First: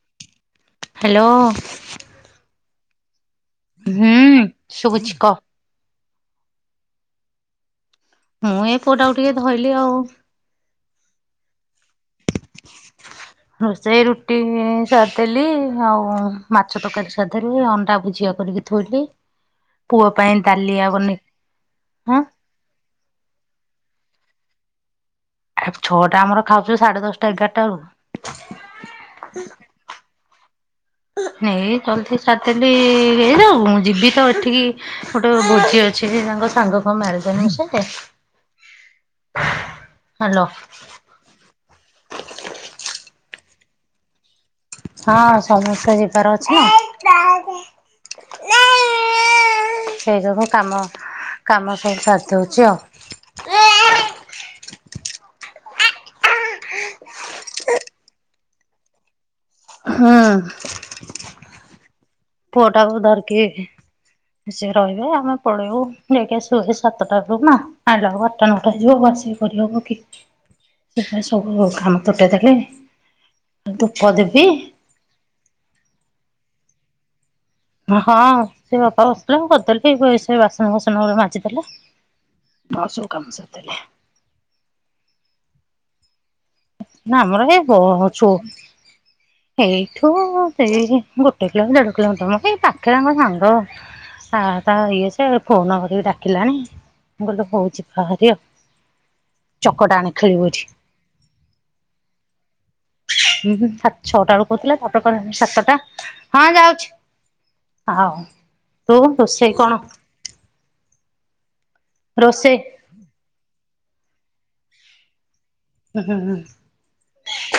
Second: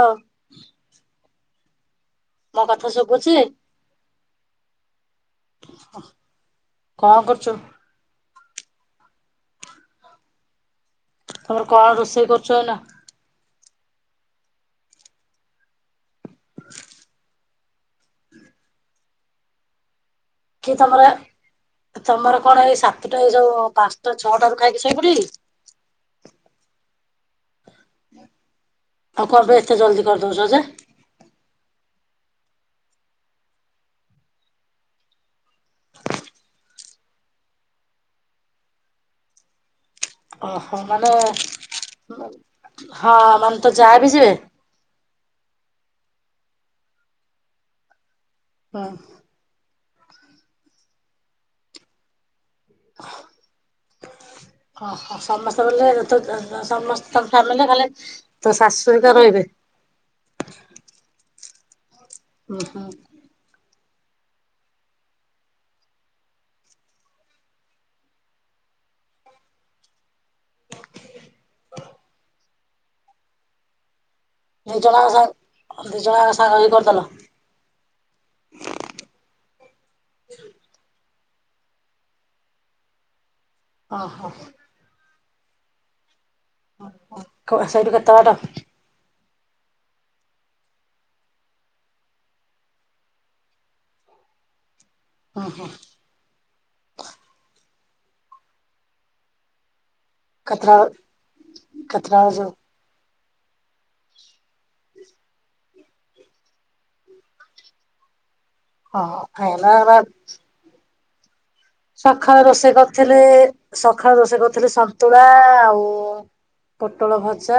ହଁ। ଟଁ, ମୋ କଥା ଶୁଭୁଛି? ହୁଁ ଶୁଭୁଛି କ? କଁ କରୁଛ? ମୁଁ ଏଇ ପୁଅଟାକୁ ଟିକେ ଧଇଲି ଆଉ। ତମର କଣ ରୋଷେଇ କରୁଛ ହେଲା। ରୋଷେଇ ରୁଟି ସାରିଦଲି ଆଉ ମାଛ ତରକାରୀ ସାରଦେଲି ଅଣ୍ଡା ଭୁଜିଆ କରିକି ଥୋଇଲି। ପୁଅ। ପାଇଁ କି ଦାଲିଆ ତମର ବନେଇ ହଁ ତମର କଣ ଏଇ ସାତଟା ଏଇ ସଉ ପାଞ୍ଚଟା ଛଅଟା ରୁ ଖାଇକି ଶୋଇପଡ଼ିବେ କି? ଆଉ ଛଅଟା ଆମର ଖାଉଛୁ ସାଢେ ଦଶଟା ଏଗାରଟା ବେଳକୁ ଆଉ କଣ ପାଇଁ ଏତେ ଜଲଦି କରିଦଉଛ ଯେ? ଏଇ ଜଦି ସାରିଦେଲି ହେଇଯାଉ ମୁଁ ଯିବି ତ ଏଠିକି ଗୋଟେ ଭୋଜି ଅଛି ହେଯାଉ ସାଙ୍ଗ କଣ ମ୍ୟାରେଜ୍‌ ଆନିଭର୍ସରୀ। ହ୍ୟାଲୋ ଓହୋ ମାନେ ହଁ ମାନେ ତୋ ଯା ବି ଯିବେ? ହଁ ସମସ୍ତେ ଯିବାର ଅଛି ନା? ହୁଁ ସେଇବୁ କାମ କାମ ସାରି ସଉଚ। ଓହୋ ସମସ୍ତେ ବୋଲେ ସମସ୍ତେ ତାଙ୍କ ଫ୍ୟାମିଲି ଖାଲି ତୋ ଶାଶୁହରିକ ରହିବେ? ହଁ। ପୁଅ ଟାକୁ ଧରିକି ହ। ସିଏ ରହିବେ ଆମେ ପଳେଇବୁ ସେରହିବେ ଆମେ ପଳେବୁ ନେଇ ଯାଇକି ଆସିବୁ ସାତଟା ବେଳକୁ ନା ଆଇ ଲାବେଳକୁ ଆଠଟା ନଅଟା ହୋଇଯିବ। ଦବକି ସୋପାଇଁ ସବୁ କାମ ତୁଟେଇ ଦେଲେଣି । ଦି ଜଣଯାକ ସାଙ୍ଗ ଦି ଜଣ ଯାକ ସାଙ୍ଗ ହେଇକି କରିଦେଲ? ହଁ ସେ ବାପା ବସିଥିଲେ ମୁଁ କରିଦେଲି ସେ ବାସନ ଫାସନ ଗୁଡ଼ା ମାଜି ଦେଲି ଦେଲା ମୋର ସବୁ କାମ ସାରିଦେଲି। ଓ ହୋ । ନା ଆମର କ ଏଇ ସେଇଠୁ କେତେ ଅଛୁ ବାଟ ଏଇଠୁ ସେଇ ଗୋଟେ କିଲୋମିଟର ଦେଢ କିଲୋମିଟର ମ ଏଇ ପାଖ ରେ ଆମ ସାଙ୍ଗ ଆ ତା ଇଏ ସେ ଓହୋ ଫୋନ କରିକି ଡାକିଲାଣି ମୁଁ କହିଲି ହଉ ବାହାରି ଆଉ ଚକଟା ଆଣ ଖେଳିବୁ ଏଇଠି। କେତେ ଟାବେଳ କୁଜିବ? ହୁଁ ସାତ ଛଅଟା ବେଳକୁ କହୁଥିଲା ତାପରେ ସାତଟା ହଁ ଯାଉଛି । ଆଉ ତୁ ହଁ ରୋଷେଇ କଣ? ସକାଳୁ ରୋଷେଇ କରିଥିଲି ସକାଳୁ ରୋଷେଇ କରିଥିଲି ସନ୍ତୁଳା ଆଉ ହୁଁ ହୁଁ ପୋଟଳ ଭଜା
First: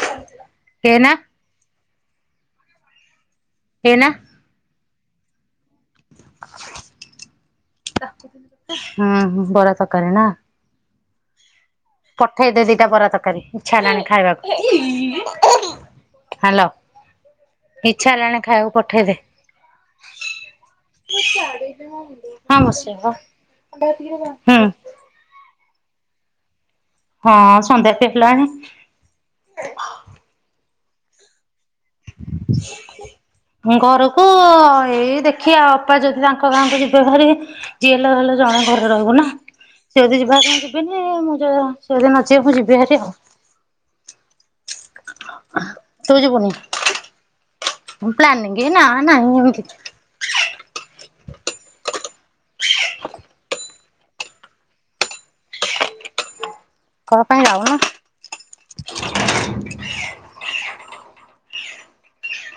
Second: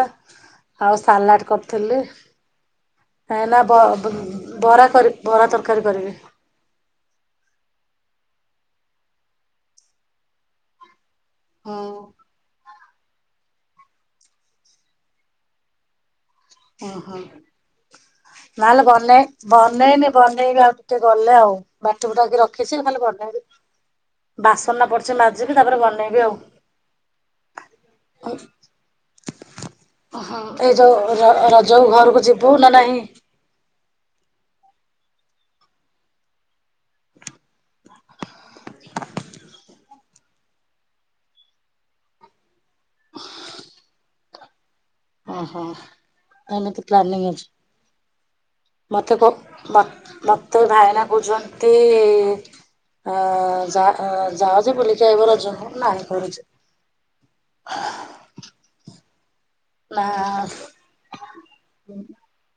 ଆଉ ଏଇନା ସାଲାଡ କରିଥିଲି ହେଲେ ଏଇନା ବରା କରିବି ବରା ତରକାରୀ ତରକାରି କରିବି। ହୁଁ ହୁଁ ବରା ତରକାରୀ ନା ହଁ ପଠେଇ ଦେ ଦିଟା ବରା ତରକାରୀ ଇଚ୍ଛା ହେଲାଣି ଖାଇବାକୁ। ହାଲୋ ଓହୋ। ଇଚ୍ଛା ହେଲାଣି ଖାଇବାକୁ ନହେଲେ ପଠେଇଦେ ବନେଇ ବନେଇନି ବନେଇବି ଆଉ ଟିକେ ଗଲେ ଆଉ ବାଟି ବୁଟାକି ହଁ ରଖିଛି। ରଖିଚି ଖାଲି ବନେଇବି ବସେଇବ ହୁଁ ବାସନ ଗୁଡ଼ା ପଡ଼ିଛି ମାଜିବି ତାପରେ ବନେଇବି ଆଉ। ହଁ ସନ୍ଧ୍ୟା ବି ହେଲଣି। ଏ ଯୋଉ ରଜକୁ ଘରକୁ ଯିବୁ ନା ନାହିଁ ଘରକୁ ଏଇ ଦେଖିବା ଅପା ଯଦି ତାଙ୍କ ଗାଁକୁ ଯିବେଭାରି ଯିଏ ହେଲେ ହେଲେ ଜଣେ ଘରେ ରହିବ ନା। ସେ ଯଦି ଯିବେହରି ମୁଁ ଯିବିନି ସେ ଯଦି ନଜିବେମୁଁ ଯିବି ହାରି ଆଉ। ଓ ହୋ ତୁ ଯିବୁନି? ଏମିତି ପ୍ଲାନିଙ୍ଗ୍ ଅଛି ପ୍ଲାନିଂ ନା ମତେ କ ନାହିଁ ଏମିତି ମତେ ଭାଇନା କହୁଛନ୍ତି ଅ ଯା ଯାହା ଯେ ବୁଲିକି ଆଇବ ରଜକୁ ନାହିଁ କରୁଛି। କଣ ପାଇଁ ଯାଉନା? ନା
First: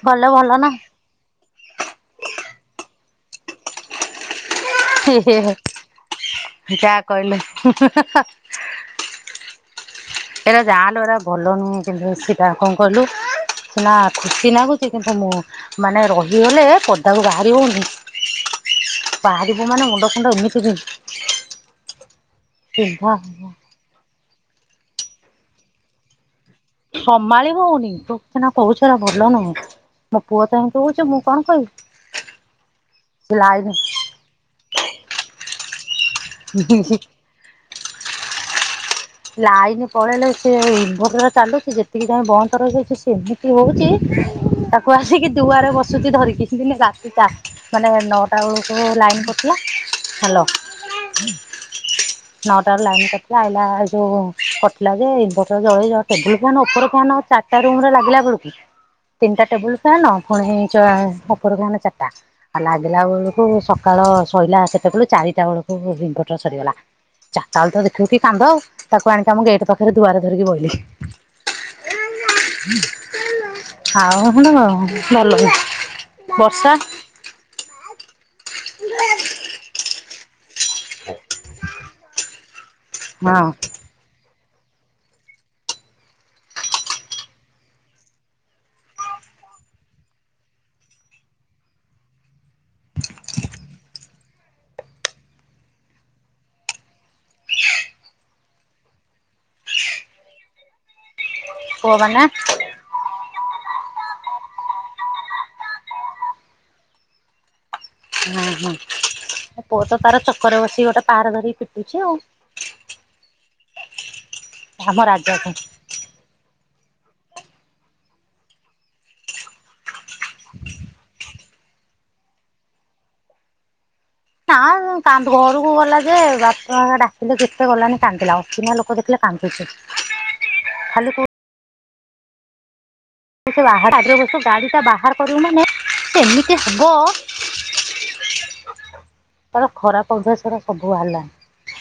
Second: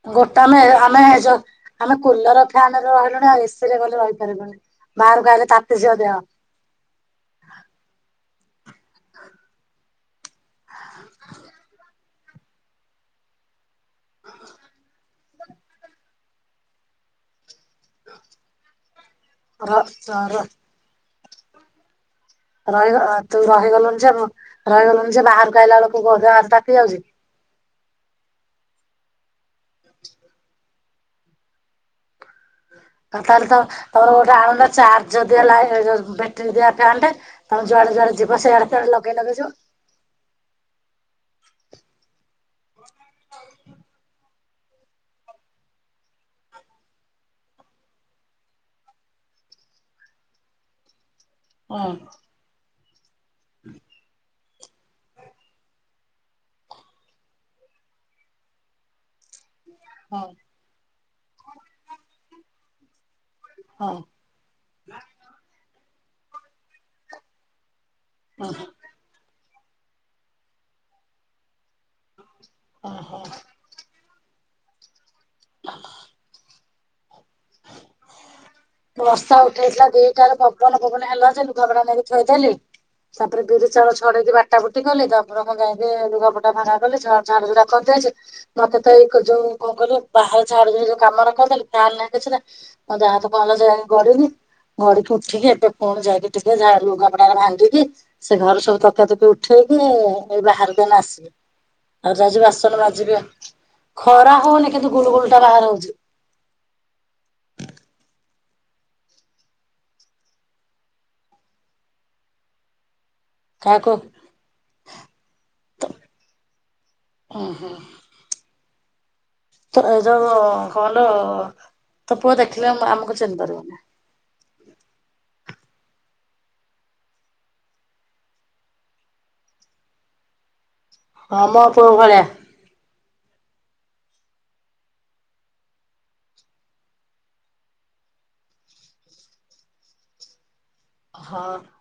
ଗଲେ ଗୋଟେ ଭଲ ଆମେ ନା। ଆମେ ଯୋ ଆମେ କୁଲର୍, ଫ୍ୟାନ୍ ରେ ରହିଲୁଣି ଆଉ ଏସି ରେ ଗଲେ ରହି ପାରିବୁନି। ଯା କହିଲେ। ଏଟା ଯାଲୁ ଏରା ଭଲ ନୁହେଁ କିନ୍ତୁ ସେଟା କଣ କହିଲୁ ନା ଖୁସି ନାଗୁଚି କିନ୍ତୁ ମୁଁ ମାନେ ରହିଗଲେ ପଦାକୁ ବାହାରି ହଉନି। ବାହାରିବ ର ମାନେ ମୁଣ୍ଡ ଫୁଣ୍ଡ ର ଏମିତି ବିନ୍ ରହିଗ ତୁ ହବ। ରହିଗଲୁଣି ଯେ ମୁଁ ରହିଗଲୁଣି ଯେ ବାହାରକୁ ଆଇଲା ବେଳକୁ [unintelligible] ଆସତା ସମାଳିି ହଉନି। [unintelligible] କହୁଛ ରା ଭଲ ନୁହେଁ। ମୋ ପୁଅ ତ ଏମିତି ହଉଚୁ ମୁଁ କଣ କହିବି? ଆଉ ସେ ତାହେଲେ ତ ତୋର ଗୋଟେ ଆଣନୁ ଚାର୍ଜ ଦିଆ ଲାଇ ଏ ଯୋଉ ବ୍ୟାଟେରୀ ଦିଆ ଲାଇନି ଫ୍ୟାନ୍ ଟେ ତୋମେ ଯୁଆଡ଼େ ଯୁଆଡ଼େ ଯିବ ସିଆଡ଼େ ସିଆଡେ ଲଗ ଲାଇନ୍ ପଳେଇଲେ ସେ ଇନଭଟର୍ ଚାଲୁଚି ଯେତିକି ଟାଇମ୍ ବନ୍ଦ ରହିଯାଇଛି ସେମିତି ହଉଚି। ତାକୁ ଆସିକି ଦୁଆରେ ବସୁଚି ଧରିକି। ଦିନେ ରାତି ଟା ମାନେ ନଅଟା ବେଳକୁ ଲାଇନ୍ ପ ଥିଲା, ହେଲୋ ଅଁ, । ତାର ଲାଇନ୍ କଟିଲା ଆଇଲା ହେଇ କଟିଲା ଯେ ଇନଭଟର୍ ଜଳେଇ ଯା ଟେବୁଲ୍ ଫ୍ୟାନ୍ ଉପର ଫ୍ୟାନ୍ ଚାଟା ରୁମ୍ ରେ ଲାଗିଲା ବେଳକୁ ତିନିଟା ଟେବୁଲ୍ ଫ୍ୟାନ୍ ହୁଁ। ପୁଣି ଚ-ଉପର ଫ୍ୟାନ୍ ଚାଟା ଆ, ଲାଗିଲା ବେଳୁ ପୁଣି ହଁ ସକାଳ ସଇଲା କେତେବେଳୁ ଚାରିଟା ବେଳକୁ ବୁ- ଇନଭଟର୍ ସରିଗଲା। ଚାଟା ବେଳୁ ତ ଦେ ଫୁ କି କାନ୍ଦ ହଁ ତାକୁ ଆଣିକି ଆମ ଗେଟ୍ ପାଖରେ ଦୁଆରେ ଧରିକି ବୋଇଲି। ଓ ହୋ। ଆଉ ଖଣ୍ଡ ଗରମ ଭଲ ବର୍ଷା ବର୍ଷା ଉଠେଇଥିଲା ଦୁଇଟାରେ ପବନ ଫବନ ହେଲା ଯେ ଲୁଗାପଟା ନେଇକି ଥୋଇଦେଲି। ହଁ ତାପରେ ବିରି ଚାଉଳ ଛଡେଇକି ବା କୁଟା ବୁଟି କଲି ତାପରେ ମୁଁ ଯାଇକି ଲୁଗାପଟା ଭା [inaudible] କଲି। ସାନ ସାନ ରୁ ରଖନ୍ତି ଆଜି। ମୋତେ ତ ଏଇ କୋ ଯୋଉ ମୁଁ କଣ କିଲି ବାହାର ଝାଡୁ ଯେଇ ଯୋଉ କାମ ରଖୁଥିଲି ତା ନା କିଛି ନା ଆ, ଯାହା ତ କଣ କରିନି ଘଡିକି ଉଠିକି ଏବେେ ପୁଣି ଯାଇକି ଟିକେ ଝାଡୁ ଲୁଗାପଟା ଏକା ଭାଙ୍ଗିକି ସେ ଘରେ ସବୁ ତକିଆ ତୁକି ଉଠେଇ ସେଦିନ ରହ ଏଇ ବାହାରୁ କେନ ଆସିବେ, ପୁଅ ଆଉ ମାନେ ଯାଉଚି ବାସନ ମାଜିବି ଆ ଖରା ହଉନି କିନ୍ତୁ ଗୁଳୁ ଗୁଳୁ ଟା ବାହାର ହଉଛି। ହଁ, ହଁ। ମୋ ପୁଅ ତ ତାର ଚକର ବସି ଗୋଟେ ପାର ଧରିକି ପିଟୁଛି ଆଉ। କାହାକୁ ଆମ ରାଜାକୁ। ଅଁ, ହଁ। ତ ଏ ଯୋଉ ଅ, କହଲ ତୋ ପୁଅ ଦେଖିଲେ ଆମ ଆମକୁ ଚିହ୍ନି ପାରିବନି। ତା କାନ୍ଧରୁ କୁ ଗଲା ଯେ ବାପୁ ମାମା ଡାକିଲେ କେତେ ଗଲାନି କାନ୍ଦିଲା। ଅଚିହ୍ନା ଲୋକ ଦେଖିଲେ କାନ୍ଦୁଛି। ଖାଲି ହଁ ମୋ ପୁଅ ଘରେ। ଓ ଷେ ବାହା ପାଚରେ ବସି ଗାଡି ଟା ବାହାର କରିବୁ ମାନେ ସେ ଏମିତି ହବ ତୋମ ଖରା ପନ୍ଧ ସିରେ ସବୁ ବାହାରି ହଁ ଲାଣି,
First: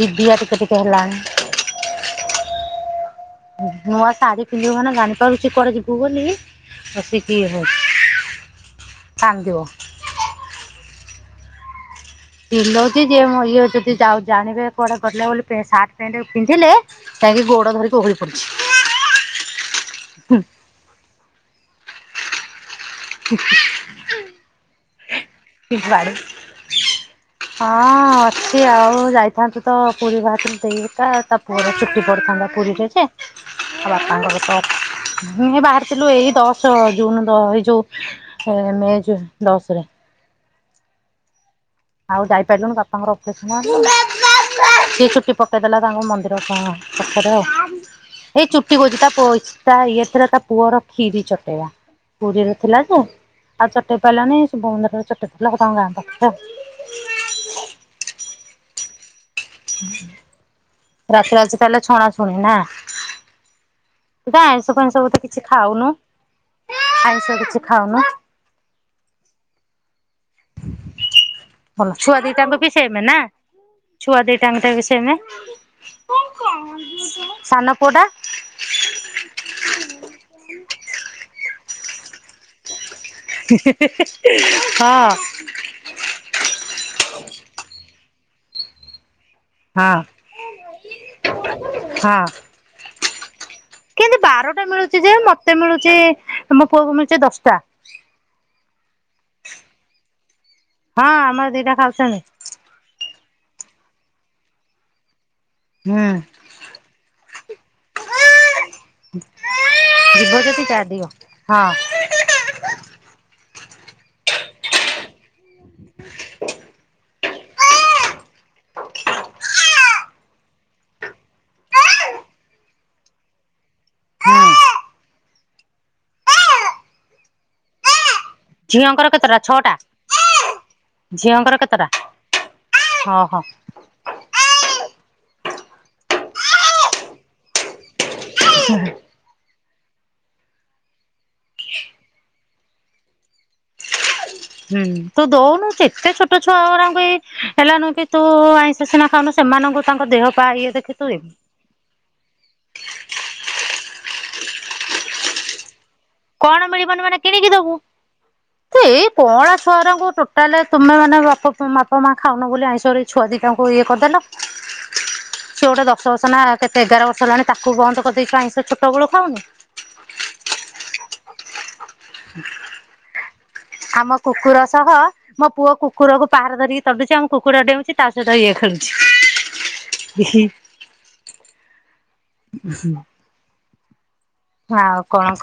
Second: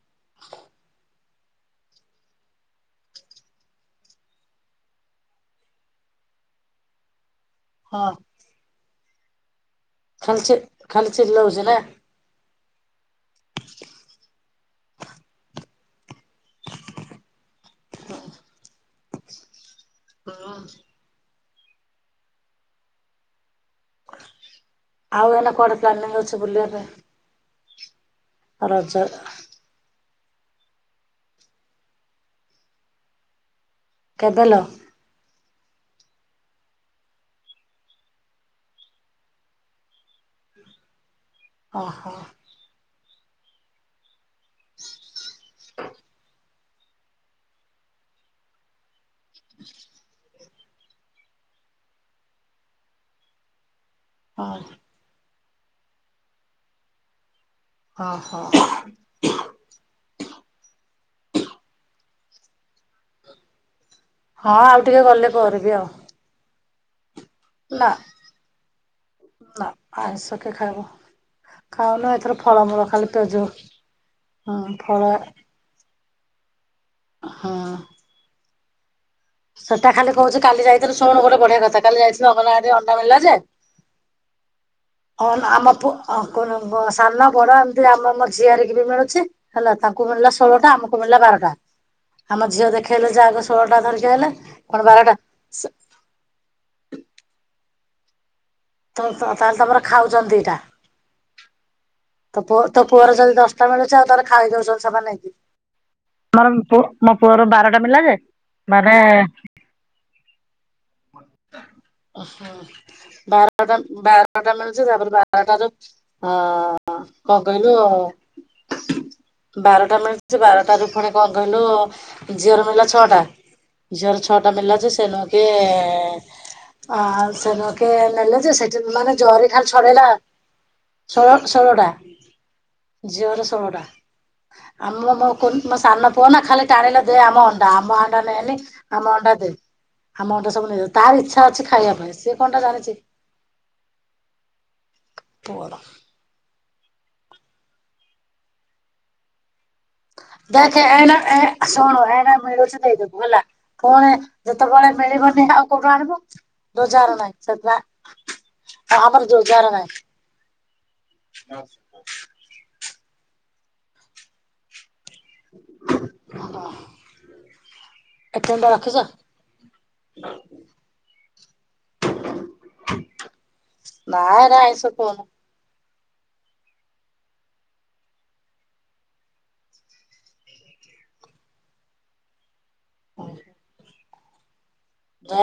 ଯି ଦିଆ ଟିକେ ଟିକେ ହେଲାଣି। ହୁଁ, ନୂଆ ଶାଢୀ ପିନ୍ଧିବୁ ମାନେ ଜାଣି ପାରୁଚି କୁଆଡେ ଯିବୁ ବୋଲି। [unintelligible] ଥି ହଉ ହଁ କାନ୍ଦିବ। ଖାଲି ଚେ ଖାଲି ଚିଲେଇବ ସିଏ ନା। ଚିଲଉଚି ଯେ ମୋ ଇଏ ଯଦି ଯାଉ ଜାଣେ ଯେ କୁଆଡେ ଗଲେ ବୋଲି ପେ ସାର୍ଟ ପେଣ୍ଟ କୁ ପିନ୍ଧିଲେ ତାରି ଗୋଡ଼ ଧରିକି ଓହଳି ପଡ଼ିଛି। ହଁ। ହ ଆଉ ଏଇନା କୁଆଡେ ପିମ୍ପାଡୁ। ପ୍ଲାନିଂ ଅଛି ବୁଲିବା ପାଇଁ? ହଁ ଅଛି ରଜ ଆଉ ଯାଇଥାନ୍ତୁ ତ। ପୁରୀ ଭାତ ଦେଇ ତା ତା ପୁଅ ଚୁଟି ପଡିଥାନ୍ତା ପୁରୀରେ ଯେ। ଵାପାଙ୍କ କେବେ ଲୋ? ଭିତର ତ ହ୍ନି ଵା ଆସିଥିଲୁ ଏଇ ଦଶ ଜୁନ ଏଇ ଯୋଉ ମେ ଦଶରେ। ଓହୋ ଆଉ ଯାଇପାରିଲୁନଣି ବାପାଙ୍କର। କଷ୍ଣ ସିଏ ଚଛୁଟି ପକେଇଦେଲା ତାଙ୍କୁ ମନ୍ଦିର କ ପାଖରେ। ଏଇ ଚୁଟି କଛି ତା ତା ଇଏ ଥିଲା ତା ପୁଅର ଖ୍ଷୀରି ଚଟେଇବା। ପୁରୀରେ ଥିଲା ଯେ ଆଉ ଚଟ ପାରିଲାନି ହଁ ଶୁଭ ମନ୍ଦି ଚଟ ପଡ଼ା ତଙ୍କ ଗାଁ ପାଖରେ। ହଁ ହଁ। ରାତି ରେ ଆଜି ତାହାଲେ ଛନଛୁଣି ନା। ତୁ ପା ଆଇଁସ ଆଉ ଟିକେ ଫଇସ ବୋଧେ ଗଲେ କିଛି କରିବି ଆଉ ଖାଉନୁ। ଆଇଁସ କିଛି ନା ଖାଉନୁ। ଆଇଁସ କିଏ ଖାଇବ। ଭଲ ଖାଉନୁ ଛୁଆ ଏଥର ଦିଟାଙ୍କ ବି ଫଳମୂଳ ସେଇମ ଖାଲି ନା ପିଆଜ ଛୁଆ ହଁ ଦିଟାଙ୍କ ଟ ବି ଫଳ ସେଇମ। ହଁ। ସାନ ପୁଅଟା। ସେଟା ଖାଲି କହୁଛି କାଲି ଯାଇଥିଲୁ ଶୁଣୁ ଗୋଟେ ବଢିଆ କଥା କାଲି ଯାଉଥିଲୁ ଅଙ୍ଗନବାଡି। ହି ହେ ହେ ହେ। ହଁ ଆମ ପୁଅ ସାନ ବଡ ଏମତି ଆମ ଝିଆରିକ ବି ମିଳୁଛି। ହେଲା ହଁ ତାଙ୍କୁ ମିଳିଲା ଷୋହଳଟା ଆମକୁ ମିଳିଲା ବାରଟା ଆମ ଝିଅ ଦେଖେଇଲେ ଯାହାକ କେମତି ବାରଟା ମିଳୁଛି ଯେ ମତେ ସେ ମିଳୁଚି ମୋ ପୁଅକୁ ମିଳୁଛି ଦଶଟା। ତ -ତାହେଲେ ତମର ଖାଉଛନ୍ତି ଦିଇଟା। ହଁ ଆମର ଦି ଟା ଖାଉଛୁ। ତ ତୋ ପୁଅର ଯଦି ଦଶଟା ମିଳୁଛି ଆଉ ତାହେଲେ ଖାଇ ଦଉଛନ୍ତି ସେମାନେ। ହୁଁ। ମୋର ପୁଅ ମୋ ପୁଅର ବାରଟା ମିଲା ଯେ ମାନେ। ଯିବ ଯଦି ଚା ଦିଅ ହଁ। ଓହ ବାରଟା ବାରଟା ମିଳୁଛି ତାପରେ ବାର। ବାରଟା ଯୋଉ ଅଁ କଣ କହିଲୁ। ବାରଟା ମିଳିଚି ବାରଟାରୁ ପୁଣି କଣ କହିଲୁ ଝିଅର ମିଳିଲା ଛଅଟା। ଝର ଛଅଟା ମିଲା ଯେ ସେ ନକେ ଆ ସେ ନହଁକି ନେଲେ। ଯେ ସେଠିନ ଝିଅଙ୍କର ମାନେ କେତେଟା ଜରି ଖାଲି ଛଅଟା? ଛଡେଇଲା ଷୋଳ ଝିଅଙ୍କର ଷୋହଳ ଟା। କେତେଟା ଝିଅର ଓହୋ। ଷୋଳଟା ଆମ ମୋ ମୋ ସାନ ପୁଅ ନା ଖାଲି ଟାଣିଲେ ଦେ ଆମ ଅଣ୍ଡା ଆମ ଅଣ୍ଡା ନେନି ଆମ ଅଣ୍ଡା ଦେ। ଆମ ଅଣ୍ଡା ସବୁ ନେଇଗଲେ ତାର ଇଚ୍ଛା ଅଛି ଖାଇବା ପାଇଁ ସିଏ କଣ ଟା ଜାଣିଛି। ହୁଁ ତୁ ଦୋଉନୁ ପୁଅର ଏତେ ଛୋଟ ଛୁଆରଙ୍କୁ। ହେଲା ନୁ ବି ତୁ ଆଇଁଷ ସିନା ଖାଉନୁ ସେମାନଙ୍କୁ। ତାଙ୍କ ଦେହ ପା ଇଏ ଦେଖେ ଦେଖି ତୁ -ଏନା ଏ ଶୁଣୁ ଏନା ମିଳୁଛି ଦେଇଦୁ ହେଲା ପୁଣି ଯେତେବେଳେ ମିଳିବନି ଆଉ। କୋଉଠୁ ଆଣିବୁ? କଣ ମିଳିବନି ରୋଜଗାର ମାନେ ନାହିଁ କିଣିକି ଦବୁ। ସେଥିପାଇଁ ଏଇ ଆମର କଅଁଳା ରୋଜଗାର ନାହିଁ ଛୁଆରଙ୍କୁ ଟୋଟାଲ ତୁମେ ମାନେ ବାପା ବାପା ମା ଖାଉନ ବୋଲି ଆଇଁଷ ସରି। ଛୁଆ ଦିଇଟା ଙ୍କୁ ଇଏ କରିଦେଲ। [inaudible] ସେଏ ଗୋଟେ ଦଶ ବର୍ଷ ନା କେତେ ଏଗାର ବର୍ଷ ହେଲାଣି ତାକୁ ବନ୍ଦ କରିଦେଇଛୁ ଏଟିଏମ୍ ଆଇଁଷ ଟା ଛୋଟ ରଖିଛ? ବେଳୁ ଖାଉନି। [inaudible] ଆମ ନାଇଁ ରେ କୁକୁର ଆଇଁଷ ସହ ଖାଉନୁ ମୋ ପୁଅ। କୁକୁରକୁ ପାହାର ଧରିକି ତଡୁଛି ଆମ କୁକୁର ଡେଉଁଚି ତା ସହିତ ଇଏ ଖେଳୁଛି। ଇହି। ଉଁ ହୁଁ।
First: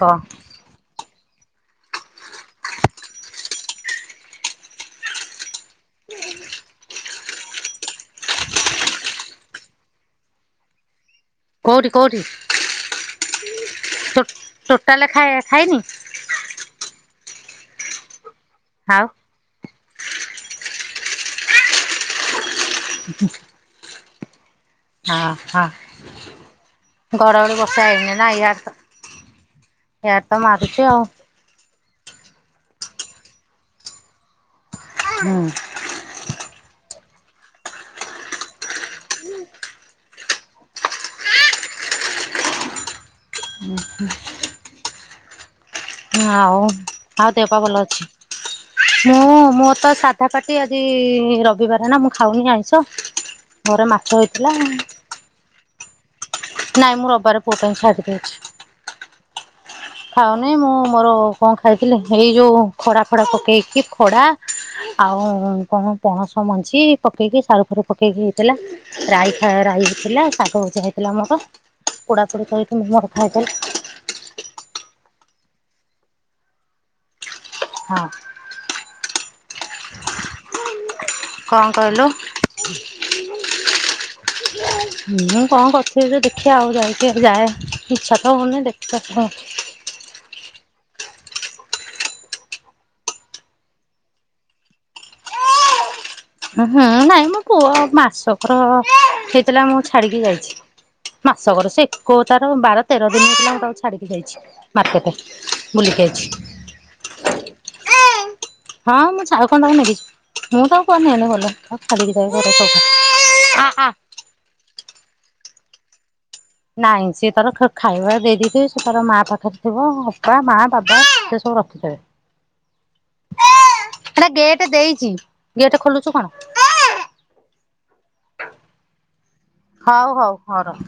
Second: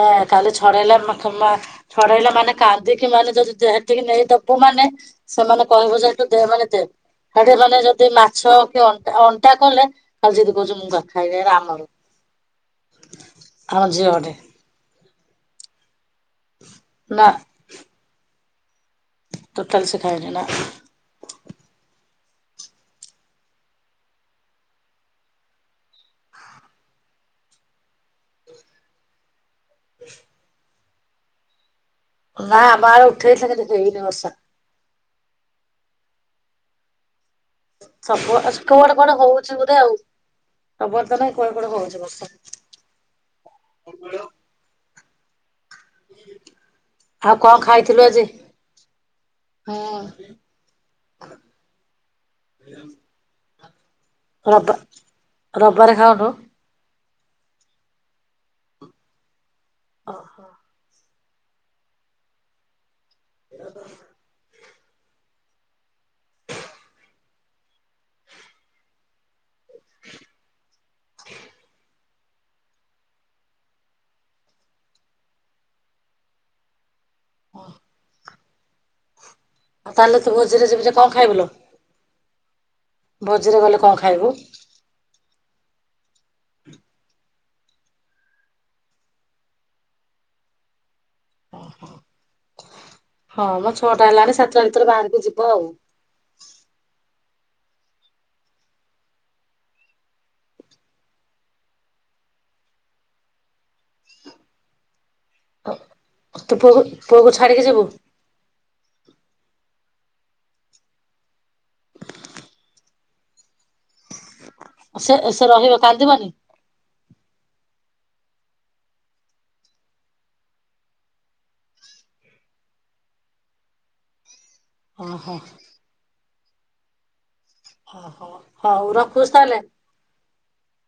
କହ କାଲି ଛଡେଇଲା ଛଡେଇଲା ମାନେ କାନ୍ଦିକି ମାନେ ଯଦି। ଯେହେତିିକି ନେଇଦବୁ ମାନେ ସେମାନେ କହିବୁ ଯଦି ଦେ ମାନେ ଦେ। ହେଠି ଗଲେ ଯଦି ମାଛ କି ଅଣ୍ଟା ଅଣ୍ଟା କଲେ ଖାଲି ଯିଦି କହୁଛୁ ମୁଁ ଖା ଖାଇବା ରେ ଆମର କୋଉଠି କୋଉଠି ଆମ ଝିଅଟି। ଟୋଟାଲ୍ ଖାୟା ଖାଇନି? ନା। ଆଉ ଟୋଟଲ୍ ସେ ଖାଇନି, ନା। [inaudible] ହଁ, ହଁ ଘଡଘଡି ବର୍ଷା ହେଇନି ନା। ଇଆଡେ ତ ଏ ଆଡେ ତ ମାରୁଛି, ଆଉ। ନା ଆମ ଆଡେ ଉଠେଇଛି। କିନ୍ତୁ, ହେଇନି ବର୍ଷା। ହୁଁ। ସବୁ ଅସ୍କ ଗୋଟେ କୁଆଡେ ହଉଛି ବୋଧେ ଆଉ। ଆମର ତ ନାହିଁ। କୁଆଡେ କୁଆଡେ ହଉଛି ବର୍ଷା। ଉଁ ହୁ। ଆଉ ଆଉ ଦେହ କଣ ପା ଭଲ ଖାଇଥିଲୁ ଅଛି? ଆଜି? ମୁଁ ମୋତ ହଁ। ସାଧା ପାଟି ଆଜି-ଇ ରବିବାରେ ନା, ମୁଁ ଖାଉନି ଆଇଁଷ। [inaudible] ଘରେ ମାଛ ହେଇଥିଲା ଆଁ। ରବବାରେ ଖାଉୁନୁ। ନାଇଁ ମୁଁ ରବିବାର ପୁଅ ଟା ଛାଡି ଦେଇଛି। ଓହୋ ଖାଉନି ମୁଁ ମୋର କଣ ଖାଇଥିଲି? ଏଇ ଯୋଉ ଖଡା ଫଡା ପକେଇକି ଖଡା ଆଉ କଣ ପଣସ ମଞ୍ଜି ପକେଇକି ସାରୁ ଫାରୁ ପକେଇକି ହେଇଥିଲା ରାଇ। ରାଇ ହେଇଥିଲା, ଶାଗ ଭଜା ହେଇଥିଲା ମୋର। ପୋଡା ପୋଡି କରିକି ମୁଁ, ମୋର ଖାଇଦେଲି। ହଁ। ଆଉ ତାହେଲେ ତୁ ଭୋଜିରେ ଯିବୁ ଯେ, କଣ ଖାଇବୁ ଲୋ? ଭୋଜିରେ ଗଲେ କଁ ଖାଇବୁ? କଁ କରିଥିବେ ଯେ ଦେଖିବା ଆଉ ଯାଇକି। ଯାଏ, ଇଚ୍ଛା ତ ହଉନି। ଦେଖିଆ କଁ! ହଁ, ମ ଛଅଟା ହେଲାଣି ସାତଟା ଭିତରେ ବାହାରକୁ ଯିବ ଆଉ। ହୁଁ, ନାଇଁ ମୋ ପୁଅ ମାସକର ହେଇଥିଲା। ମୁଁ ଛାଡିକି ଯାଇଛି। ମାସକର ସେ ଏକୋ ତାର ବାର ତେର ଦିନ ହେଇଥିଲା, ମୁଁ ତାକୁ ଛାଡିକି ଯାଇଛି ମାର୍କେଟେ। ତୁ ପୁଅକୁ ପୁଅକୁ ଛାଡିକି ଯିବୁ। ହଁ, ମୁଁ ଛାଉ ଖଣ୍ଡକୁ ନେବି। ମୁଁ ତ ପୁଅ ନିଅଲୋ ଗଲ ମୁଁ ଛାଡିକି ଯାଏ [unintelligible] ଆ ଆ। ସେ ସେ ରହିବ! କାନ୍ଦିବନି? ନାଇଁ ସିଏ ତାର ଖାଇବା ଦେଇଦେଇଥିବି, ସେ ତାର ମା ପାଖରେ ଥିବ ଅପା, ମା, ବାବା ସେ ସବୁ ରଖିଥେବେ। ହଁ ହେଟା ଗେଟ୍ ଦେଇଚି, ଓହୋ ଗେଟ୍ ଖୋଲୁଛୁ କଣ? ଅ ହ ହଉ ରଖୁଛି ତାଲେ। ହଉ ହଉ ହଉ ରହ।